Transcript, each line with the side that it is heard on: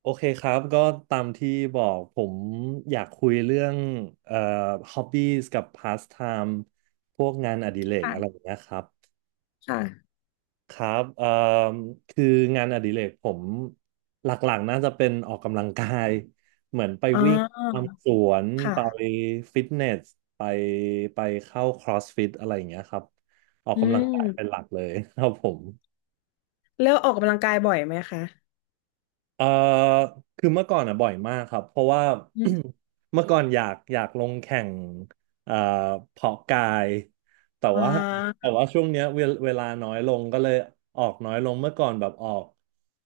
right: โอเคครับก็ตามที่บอกผมอยากคุยเรื่องเอ่อ hobbies กับ pastime พวกงานอดิเรกอะไร
left: ค่ะ
right: อย่างเงี้ยครับ
left: ค่ะ
right: ครับคืองานอดิเรกผมหลักๆน่าจะเป็นออกกำลังกาย เหมือนไป
left: อ๋อ
right: วิ่งตามสวนไปฟิตเนสไปไปเข้า CrossFit อะไรอย่างเงี้ยครับออก
left: อื
right: กำลังกายเป็นห
left: ม
right: ลักเลยครับผม
left: แล้วออกกำลังกายบ่อยไหมคะ
right: เอ่อคือเมื่อก่อนอ่ะบ่อยมากครับเพราะว่า
left: อืม
right: เมื่อก่อนอยากลงแข่งเอ่อเพาะกายแต่
left: อ๋
right: ว่าแต่
left: า
right: ว่าช่วงเนี้ยเวลาน้อยลงก็เลยออกน้อยลงเมื่อก่อนแบบออก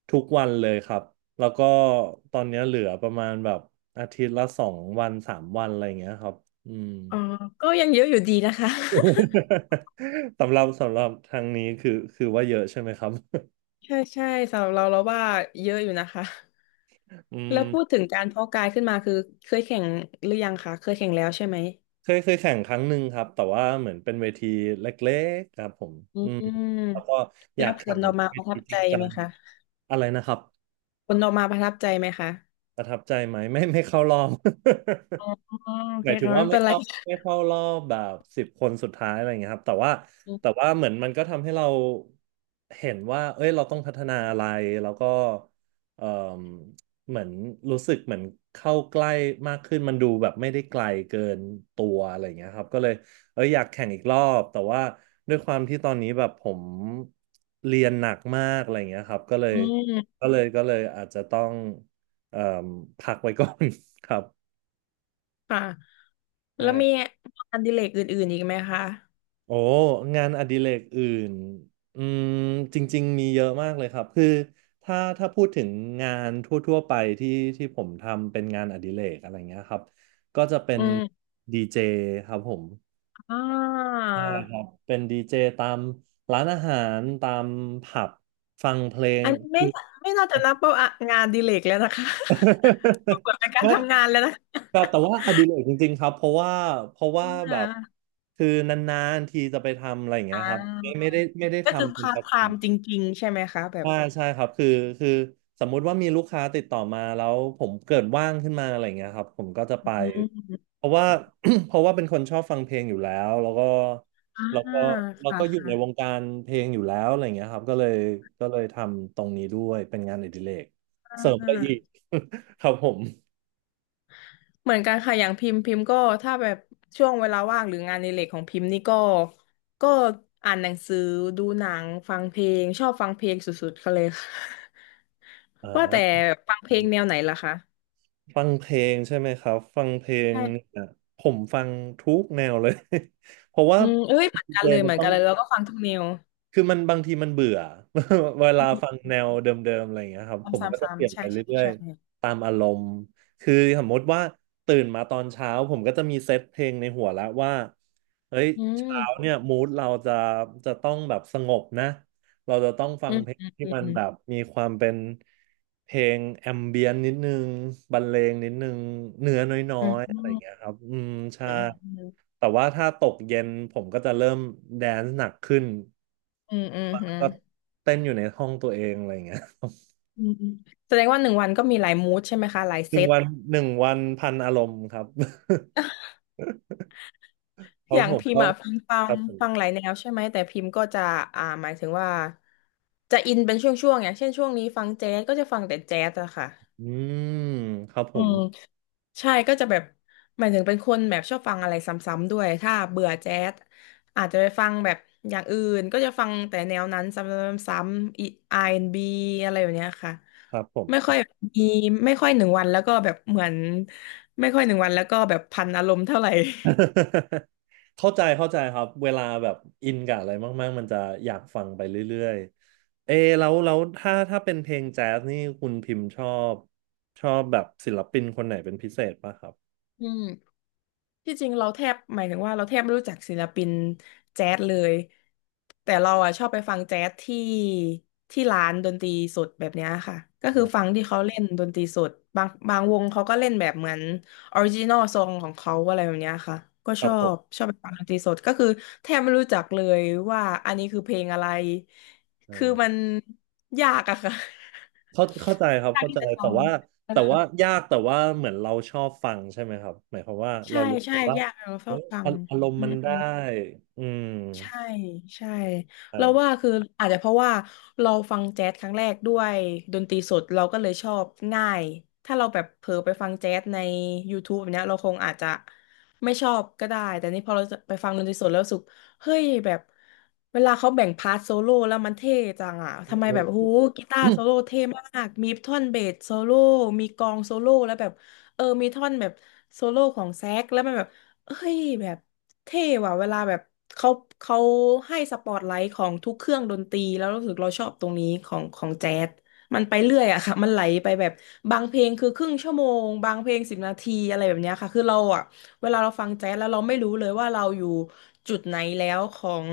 right: ทุกวันเลยครับแล้วก็ตอนเนี้ยเหลือประมาณแบบอาทิตย์ละสองวันสามวันอะไรอย่างเงี้ยครับอืม
left: อ่าก็ยังเยอะอยู่ดีนะคะ
right: สำหรับทางนี้คือว่าเยอะใช่ไหมครับ
left: ใช่ใช่สำหรับเราเราว่าเยอะอยู่นะคะ
right: อื
left: แล้วพูด
right: ม
left: ถึงการเพาะกายขึ้นมาคือเคยแข่งหรือยังคะเคยแข่งแล้วใช่ไหม
right: เคยแข่งครั้งหนึ่งครับแต่ว่าเหมือนเป็นเวทีเล็กๆครับผม
left: อื
right: อืมแล้วก็
left: ม
right: อยา
left: แล้
right: ก
left: วผ
right: แข่
left: ล
right: ง
left: ออกมา
right: เว
left: ประทั
right: ที
left: บ
right: จ
left: ใจ
right: ริงจั
left: ไหม
right: ง
left: คะ
right: อะไรนะครับ
left: ผลออกมาประทับใจไหมคะ
right: ประทับใจไหมไม่เข้ารอบ
left: อ๋อโอ
right: ห
left: เค
right: มายถึง
left: ค่ะ
right: ว่า
left: ไม่
right: ไม่
left: เป็นไร
right: เข้าไม่เข้ารอบแบบสิบคนสุดท้ายอะไรอย่างเงี้ยครับแต่ว่าเหมือนมันก็ทำให้เราเห็นว่าเอ้ยเราต้องพัฒนาอะไรแล้วก็เอ่มเหมือนรู้สึกเหมือนเข้าใกล้มากขึ้นมันดูแบบไม่ได้ไกลเกินตัวอะไรอย่างเงี้ยครับก็เลยเอ้ยอยากแข่งอีกรอบแต่ว่าด้วยความที่ตอนนี้แบบผมเรียนหนักมากอะไรอย่างเงี้ยครับก็เลย
left: อืม
right: ก็เลยก็เลยอาจจะต้อง เอ่อพักไว้ก่อน ครับ
left: ค่ะแล้วมีง
right: ใช่
left: านอดิเรกอื่นๆอีกไหมคะ
right: โอ้งานอดิเรกอื่นอืมจริงๆมีเยอะมากเลยครับคือถ้าพูดถึงงานทั่วๆไปที่ที่ผมทำเป็นงานอดิเรกอะไรเงี้ยครับก็จะเป็
left: อื
right: น
left: ม
right: ดีเจครับผม
left: อ่า
right: ใช่ครับเป็นดีเจตามร้านอาหารตามผับฟังเพลง
left: อันนี้ไม่
right: คือ
left: ไม่น่าจะนับว่างานอดิเลกแล้วนะคะ ดู เหิดนเป็นการ
right: ไม่
left: ทำงานแล้วนะ
right: แต่แต่
left: ะ
right: ว่าอดิเรกจริงๆครับเพราะว่า
left: อ
right: แบบ
left: ่า
right: คือนานๆทีจะไปทำอะไรอย่างเงี้ย
left: อ่า
right: ครับไม่ได้
left: ก็คือ
right: ทำเป็น
left: พา
right: ป
left: ร์ท
right: ระ
left: ไท
right: จำ
left: ม์จริงๆใช่ไหมคะแบบ
right: ใช่าใช่ครับคือสมมุติว่ามีลูกค้าติดต่อมาแล้วผมเกิดว่างขึ้นมาอะไรอย่างเงี้ยครับผมก็จะ
left: อื
right: ไป
left: ม
right: เพราะว่า เพราะว่าเป็นคนชอบฟังเพลงอยู่แล้ว
left: อ่า
right: แล้วก็แล้ว
left: ค่ะ
right: ก็อยู่ในวง
left: ค่ะ
right: การเพลงอยู่แล้วอะไรอย่างเงี้ยครับก็เลยทำตรงนี้ด้วยเป็นงานอดิเรกเสริ
left: อ่า
right: มไปอีก ครับผม
left: เหมือนกันค่ะอย่างพิมพ์พิมพ์ก็ถ้าแบบช่วงเวลาว่างหรืองานในเหล็กของพิมพ์นี่ก็ก็อ่านหนังสือดูหนังฟังเพลงชอบฟังเพลงสุดๆเขาเลยค่ะ
right: อ่
left: ว่าแต่
right: า
left: ฟังเพลงแนวไหนล่ะคะ
right: ฟังเพลงใช่ไหมครับฟังเพลงเ
left: ใช่
right: นี่ยผมฟังทุกแนวเลย เพราะว่า
left: อืมเอ้ยเหมือน
right: ดี
left: กัน
right: เจ
left: เลย
right: มั
left: เห
right: น
left: มือน
right: ต้อ
left: กั
right: ง
left: นเลยแล้วก็ฟังทุกแนว
right: คือมันบางทีมันเบื่อ เวลา
left: อื
right: ฟัง
left: ม
right: แนวเดิมๆอะไรอย่างเงี้ยครับผ
left: ซ้ำซ
right: มก็จะเป
left: ้ำ
right: ลี่
left: ๆ
right: ย
left: ๆ
right: น
left: ใช่
right: ไป
left: ใช่
right: เรื่อย
left: ใช่
right: ๆตามอารมณ์คือสมมติว่าตื่นมาตอนเช้าผมก็จะมีเซตเพลงในหัวแล้วว่าเฮ้ย
left: อื
right: เช้า
left: ม
right: เนี่ยมูดเราจะจะต้องแบบสงบนะเราจะต้องฟั
left: อื
right: ง
left: ม
right: เพลง
left: อืม
right: ที่มัน
left: อื
right: แบบ
left: ม
right: มีความเป็นเพลงแอมเบียนนิดนึงบรรเลงนิดนึงเนื้อน้อ
left: อืม
right: ยๆ
left: อื
right: อะไรอย่างเงี้ยครับอืม
left: ม
right: ใช่
left: อ
right: แต่ว่าถ้าตกเย็นผมก็จะเริ่มแดนซ์หนักขึ้น
left: ืมอืมอืมอืม
right: ก็เต้นอยู่ในห้องตัวเองอะไรอย่างเงี้ย
left: อืมอืมแสดงว่าหนึ่งวันก็มีหลายมูดใช่ไหมคะหลาย
right: ห
left: เซ
right: นึ่ง
left: ต
right: วันหนึ่งวันพันอารมณ์ครับ ครั
left: อ
right: บ
left: ย่าง
right: ผม
left: พิม
right: ก็
left: พ์อ่ะพิมพ์ฟั
right: ค
left: ง
right: รับผ
left: ฟังหลาย
right: ม
left: แนวใช่ไหมแต่พิมพ์ก็จะอ่าหมายถึงว่าจะอินเป็นช่วงๆอย่างเช่นช่วงนี้ฟังแจ๊สก็จะฟังแต่แจ๊สอะค่ะ
right: อืมครับผ
left: อื
right: ม
left: ม ใช่ก็จะแบบหมายถึงเป็นคนแบบชอบฟังอะไรซ้ำๆด้วยถ้าเบื่อแจ๊สอาจจะไปฟังแบบอย่างอื่นก็จะฟังแต่แนวนั้นซ้ำๆๆอีอาร์แอนด์บีอะไรแบบเนี้ยค่ะ
right: ครับผม
left: ไม่ค่อยมีไม่ค่อยหนึ่งวันแล้วก็แบบเหมือนไม่ค่อยหนึ่งวันแล้วก็แบบพันอารมณ์เท่าไหร่
right: เข้าใจครับเวลาแบบอินกับอะไรมากๆมันจะอยากฟังไปเรื่อยๆเอแล้วถ้าเป็นเพลงแจ๊สนี่คุณพิมพ์บชอบแบบศิลปินคนไหนเป็นพิเศษป่ะครับ
left: อืม ที่จริงเราแทบหมายถึงว่าเราแทบไม่รู้จักศิลปินแจ๊สเลยแต่เราอ่ะชอบไปฟังแจ๊สที่ที่ร้านดนตรีสดแบบเนี้ยค่ะก็คือฟั
right: อ่า
left: งที่เขาเล่นดนตรีสดบางบางวงเขาก็เล่นแบบเหมือนออริจินอลซองของเขาอะไรแบบเนี้ยค่ะก็
right: ค
left: ช
right: รับ
left: อ
right: ผ
left: บ
right: ม
left: ชอบไปฟังดนตรีสดก็คือแทบไม่รู้จักเลยว่าอันนี้คือเพลงอะไร
right: อ่
left: คือ
right: า
left: มันยากอะค่ะ
right: เข้าใจครับ
left: ยาก
right: เข้า
left: ที่
right: ใจ
left: จะจ
right: แต่ว่า
left: ำเออ
right: แต่ว่ายากแต่ว่าเหมือนเราชอบฟังใช่ไหมครับหมายความว่าเรา
left: ใช่
right: รู้สึ
left: ใช่
right: กว่า
left: ยากเราชอ
right: เอ้
left: บ
right: ย
left: ฟั
right: อา
left: ง
right: อารม
left: อื
right: ณ์มัน
left: ม
right: ได้อืม
left: ใช่ใช่เราว่า
right: อ่า
left: คืออาจจะเพราะว่าเราฟังแจ๊สครั้งแรกด้วยดนตรีสดเราก็เลยชอบง่ายถ้าเราแบบเผลอไปฟังแจ๊สใน YouTube แบบเนี้ยเราคงอาจจะไม่ชอบก็ได้แต่นี่พอเราไปฟังดนตรีสดแล้วรู้สึกเฮ้ยแบบเวลาเขาแบ่งพาร์ทโซโล่แล้วมันเท่จังอ่ะทำไมแบบหูกีตาร์โซโล่เท่มากมีท่อนเบสโซโล่มีกลองโซโล่แล้วแบบเออมีท่อนแบบโซโล่ของแซกแล้วมันแบบเอ้ยแบบ เท่ว่ะเวลาแบบเขาเขาให้สปอตไลท์ของทุกเครื่องดนตรีแล้วรู้สึกเราชอบตรงนี้ของของแจ๊สมันไปเรื่อยอะค่ะมันไหลไปแบบบางเพลงคือครึ่งชั่วโมงบางเพลงสิบนาทีอะไรแบบเนี้ยค่ะคือเราอะเวลาเราฟังแจ๊สแล้วเราไม่รู้เลยว่าเราอยู่จุดไหนแล้วของ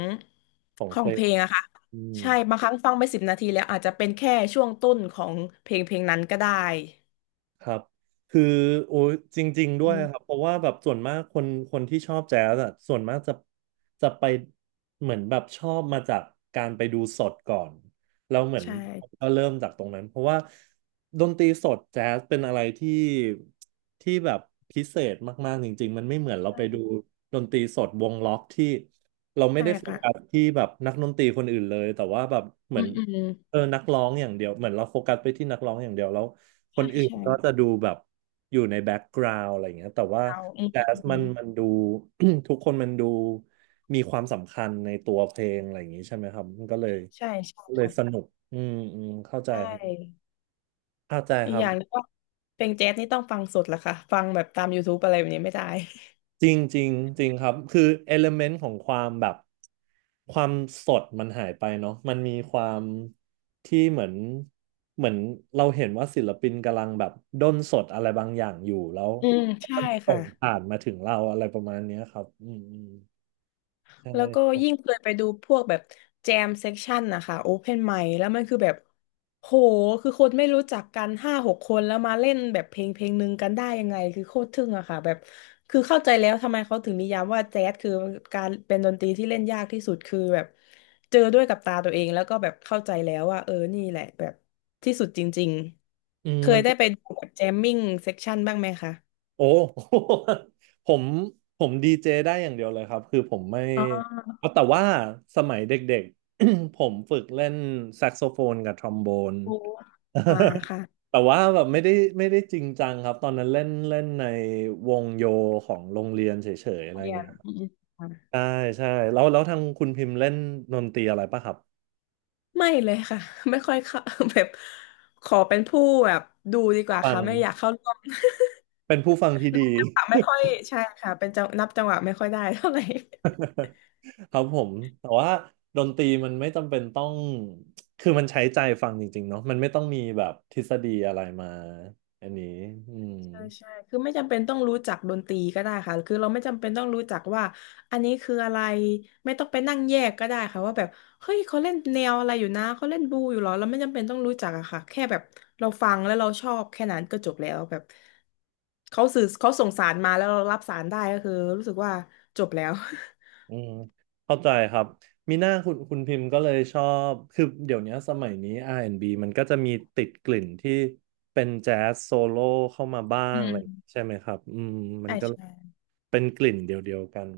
right: ของ
left: ข
right: เพ
left: อง
right: ล
left: เพ
right: ง
left: ลงอะค่ะ
right: อืม
left: ใช่บางครั้งฟังไปสิบนาทีแล้วอาจจะเป็นแค่ช่วงต้นของเพลงเพลงนั้นก็ได้
right: ครับคือโอ้ยจริงๆด้
left: อื
right: วย
left: ม
right: ครับเพราะว่าแบบส่วนมากคนที่ชอบแจ๊สอะส่วนมากจะไปเหมือนแบบชอบมาจากการไปดูสดก่อนแล้วเหมือน
left: ใช่
right: ก็เริ่มจากตรงนั้นเพราะว่าดนตรีสดแจ๊สเป็นอะไรที่แบบพิเศษมากๆจริงๆมันไม่เหมือนเรา
left: ใช่
right: ไปดูดนตรีสดวงล็อกที่เราไม่
left: ใช่
right: ได้โฟ
left: ค่ะ
right: กัสที่แบบนักดนตรีคนอื่นเลยแต่ว่าแบบเห
left: อื
right: มือน
left: มอืม
right: เออนักร้องอย่างเดียวเหมือนเราโฟกัสไปที่นักร้องอย่างเดียวแล้ว ค
left: ใช่
right: นอื่น
left: ใช่
right: ก็จะดูแบบอยู่ในแบ็กกราว n ์อะไรอย่างเงี้ยแต่ว่า
left: เราอืม
right: แจ๊ส
left: อื
right: มัน
left: ม
right: มันดู ทุกคนมันดูมีความสำคัญในตัวเพลงอะไรอย่างงี้ใช่ไหมครับมันก็เลย
left: ใช่ใช่
right: ก็เลยส
left: ค่ะ
right: นุกอืมอืมเข้าใจ
left: ใช่
right: ครับเข้าใจ
left: อี
right: ค
left: ก
right: รั
left: อ
right: บ
left: ย่างหนึงก็เพลงแจ๊สนี่ต้องฟังสดแหละค่ะฟังแบบตาม YouTube อะไรแบบนี้ไม่ได้
right: จริงจริงจริงครับคือเอลเมนต์ของความแบบความสดมันหายไปเนาะมันมีความที่เหมือนเราเห็นว่าศิลปินกำลังแบบด้นสดอะไรบางอย่างอยู่แล้ว
left: อืมใช่
right: มันส่
left: ค่ะ
right: งผ่านมาถึงเราอะไรประมาณเนี้ยครับอืมอืมใช
left: แล้วก็
right: ่
left: ยิ่งเคยไปดูพวกแบบแจมเซ็กชันนะคะโอเพนไมค์แล้วมันคือแบบโหคือคนไม่รู้จักกันห้าหกคนแล้วมาเล่นแบบเพลงเพลงหนึ่งกันได้ยังไงคือโคตรทึ่งอะค่ะแบบคือเข้าใจแล้วทำไมเขาถึงนิยามว่าแจ๊สคือการเป็นดนตรีที่เล่นยากที่สุดคือแบบเจอด้วยกับตาตัวเองแล้วก็แบบเข้าใจแล้วว่าเออนี่แหละแบบที่สุดจริงๆเค
right: มั
left: ย
right: น
left: ได้ไปดูแบบแจมมิ่งเซ็กชันบ้างไหมคะ
right: โอ้ ผมผมดีเจได้อย่างเดียวเลยครับคือผมไม่
left: อ๋อ
right: เอาแต่ว่าสมัยเด็กๆ ผมฝึกเล่นแซกโซโฟนกับทรอมโบน
left: โออ่าค่ะ
right: แต่ว่าแบบไม่ได้จริงจังครับตอนนั้นเล่นเล่นในวงโยของโรงเรียนเฉยๆอะไร
left: เรีย
right: เงี้
left: น
right: ยครับ
left: อืมอืม
right: ใช่ใช่แล้วทางคุณพิมพ์เล่นดนตรีอะไรปะครับ
left: ไม่เลยค่ะ ไม่ค่อยเข้า แบบขอเป็นผู้แบบดูดีกว่า
right: ฟัง
left: ค่ะไม่อยากเข้าร่วม
right: เป็นผู้ฟังที่
left: นั
right: ดี
left: บจังหวะไม่ค่อยใช่ค่ะเป็นจังนับจังหวะไม่ค่อยได้เท่าไหร่
right: ครับผมแต่ว่าดนตรีมันไม่จำเป็นต้องคือมันใช้ใจฟังจริงๆเนาะมันไม่ต้องมีแบบทฤษฎีอะไรมาอันนี้อืม
left: ใช่ใช่ คือไม่จำเป็นต้องรู้จักดนตรีก็ได้ค่ะคือเราไม่จำเป็นต้องรู้จักว่าอันนี้คืออะไรไม่ต้องไปนั่งแยกก็ได้ค่ะว่าแบบเฮ้ยเขาเล่นแนวอะไรอยู่นะเขาเล่นบลูอยู่เหรอเราไม่จำเป็นต้องรู้จักอะค่ะแค่แบบเราฟังแล้วเราชอบแค่นั้นก็จบแล้วแบบเขาสื่อเขาส่งสารมาแล้วเรารับสารได้ก็คือรู้สึกว่าจบแล้ว
right: อืมเข้าใจครับมีหน้าคุณพิมพ์ก็เลยชอบคือเดี๋ยวนี้สมัยนี้ R&B มันก็จะมีติดกลิ่นที่เป็นแจ๊สโซโล่เข้ามาบ้า
left: อื
right: งอะ
left: ม
right: ไรอย่างงี้ใช่ไหมครับอืม มั
left: ใช่
right: นก็
left: ใช่
right: เป็นกลิ่นเดียวๆกัน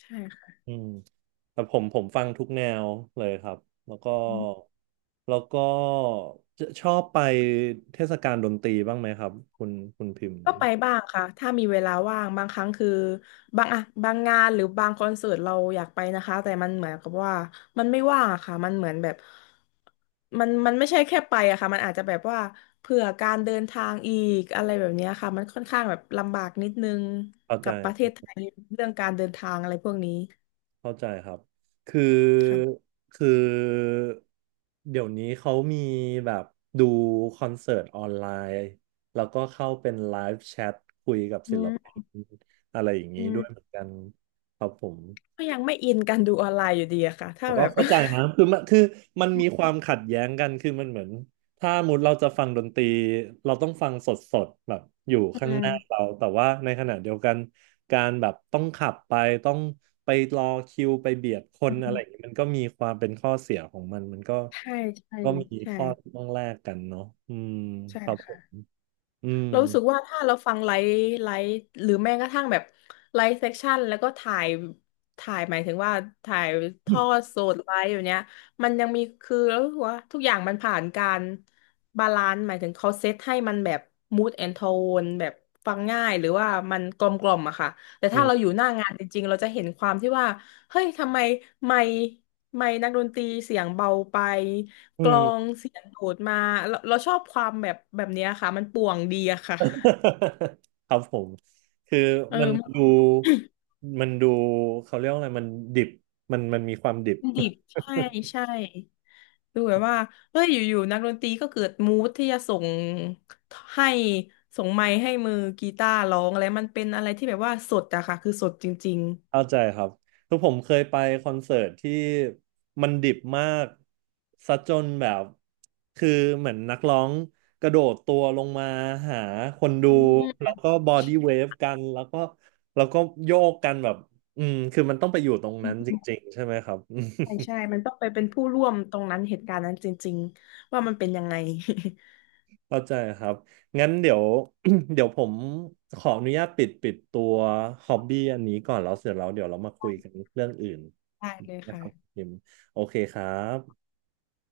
left: ใช่ค่ะ
right: อืมแต่ผมฟังทุกแนวเลยครับแล้วก็แล้วก็จะชอบไปเทศกาลดนตรีบ้างไหมครับคุณพิมพ์
left: ก็ไปบ้างค่ะถ้ามีเวลาว่างบางครั้งคือบางอะบางงานหรือบางคอนเสิร์ตเราอยากไปนะคะแต่มันเหมือนกับว่ามันไม่ว่างอะค่ะมันเหมือนแบบมันไม่ใช่แค่ไปอะค่ะมันอาจจะแบบว่าเผื่อการเดินทางอีกอะไรแบบเนี้ยค่ะมันค่อนข้างแบบลำบากนิดนึง
right: เข้าใจ
left: กับประเทศไทยเรื่องการเดินทางอะไรพวกนี้
right: เข้าใจครับคือ
left: ค่ะ
right: คือ เดี๋ยวนี้เขามีแบบดูคอนเสิร์ตออนไลน์ แล้วก็เข้าเป็นไลฟ์แชทคุยกับ
left: อื
right: ศิลปิ
left: ม
right: นอะไรอย่าง
left: อื
right: นี้ด้
left: ม
right: วยเหมือนกันครับผม
left: ก็ยังไม่อินกันดูออนไลน์อยู่ดีอะค่ะถ้า
right: แต่
left: แบ
right: ก็
left: บ
right: เข้าใจนะคือมันมีควา มขัดแย้งกันคือมันเหมือนถ้ามุดเราจะฟังดนตรีเราต้องฟังสดสดแบบอยู่
left: อื
right: ข้างห
left: ม
right: น้าเราแต่ว่าในขณะเดียวกันการแบบต้องขับไปต้องไปรอคิวไปเบียดค
left: อื
right: นอะไรอย่าง
left: ม
right: นี้มันก็มีความเป็นข้อเสียของมัน
left: ใช่ใช่
right: ก็มี
left: ใช่
right: ข้อที่ต้องแลกกันเนาะอืม
left: ใช่
right: ครับผม
left: ค่ะ
right: อืม
left: เรารู้สึกว่าถ้าเราฟังไลฟ์ไลฟ์หรือแม้กระทั่งแบบไลฟ์เซสชั่นแล้วก็ถ่ายถ่ายหมายถึงว่าถ่ายทอดสดไลฟ์อย่างเนี้ยมันยังมีคือเรารู้สึกว่าทุกอย่างมันผ่านการบาลานซ์หมายถึงเขาเซตให้มันแบบ mood and tone แบบฟังง่ายหรือว่ามันกลมกล่อมอะค่ะแต่
right: อื
left: ถ้า
right: ม
left: เราอยู่หน้างานจริงๆเราจะเห็นความที่ว่าเฮ้ยทำไมไม่ไม่นักดนตรีเสียงเบาไป
right: อื
left: กล
right: ม
left: องเสียงโดดมาเราเราชอบความแบบเนี้ยค่ะมันป่วงดีอะค่ะ
right: ครับผมคือ
left: เออ
right: มัน
left: มัน
right: ดูมันดูเขาเรียกว่าอะไรมันดิบมันมีความดิบ
left: ดิบใช่ ใช่ดูแบบว่าเฮ้ยอยู่ๆนักดนตรีก็เกิดมูดที่จะส่งให้ส่งไมค์ให้มือกีตาร์ร้องอะไรมันเป็นอะไรที่แบบว่าสดอะค่ะคือสดจริง
right: เข้าใจครับคือผมเคยไปคอนเสิร์ตที่มันดิบมากซะจนแบบคือเหมือนนักร้องกระโดดตัวลงมาหาคนดู
left: ๆอื
right: แล้
left: ม
right: วก็บอดี้เวฟกันแล้วก็โยกกันแบบอืมคือมันต้องไปอยู่ตรงนั้นจริงๆใช่ไหมครับ
left: ใช่ ใช่มันต้องไปเป็นผู้ร่วมตรงนั้นเหตุการณ์นั้นจริงๆว่ามันเป็นยังไง
right: เข้าใจครับ งั้นเดี๋ยว เดี๋ยวผมขออนุญาตปิดตัวฮอบบี้อันนี้ก่อนแล้วเสร็จแล้วเดี๋ยวเรามาคุยกันเรื่องอื่น
left: ได้เลย
right: นะครับ
left: ค่ะ
right: พิมโอเคครับ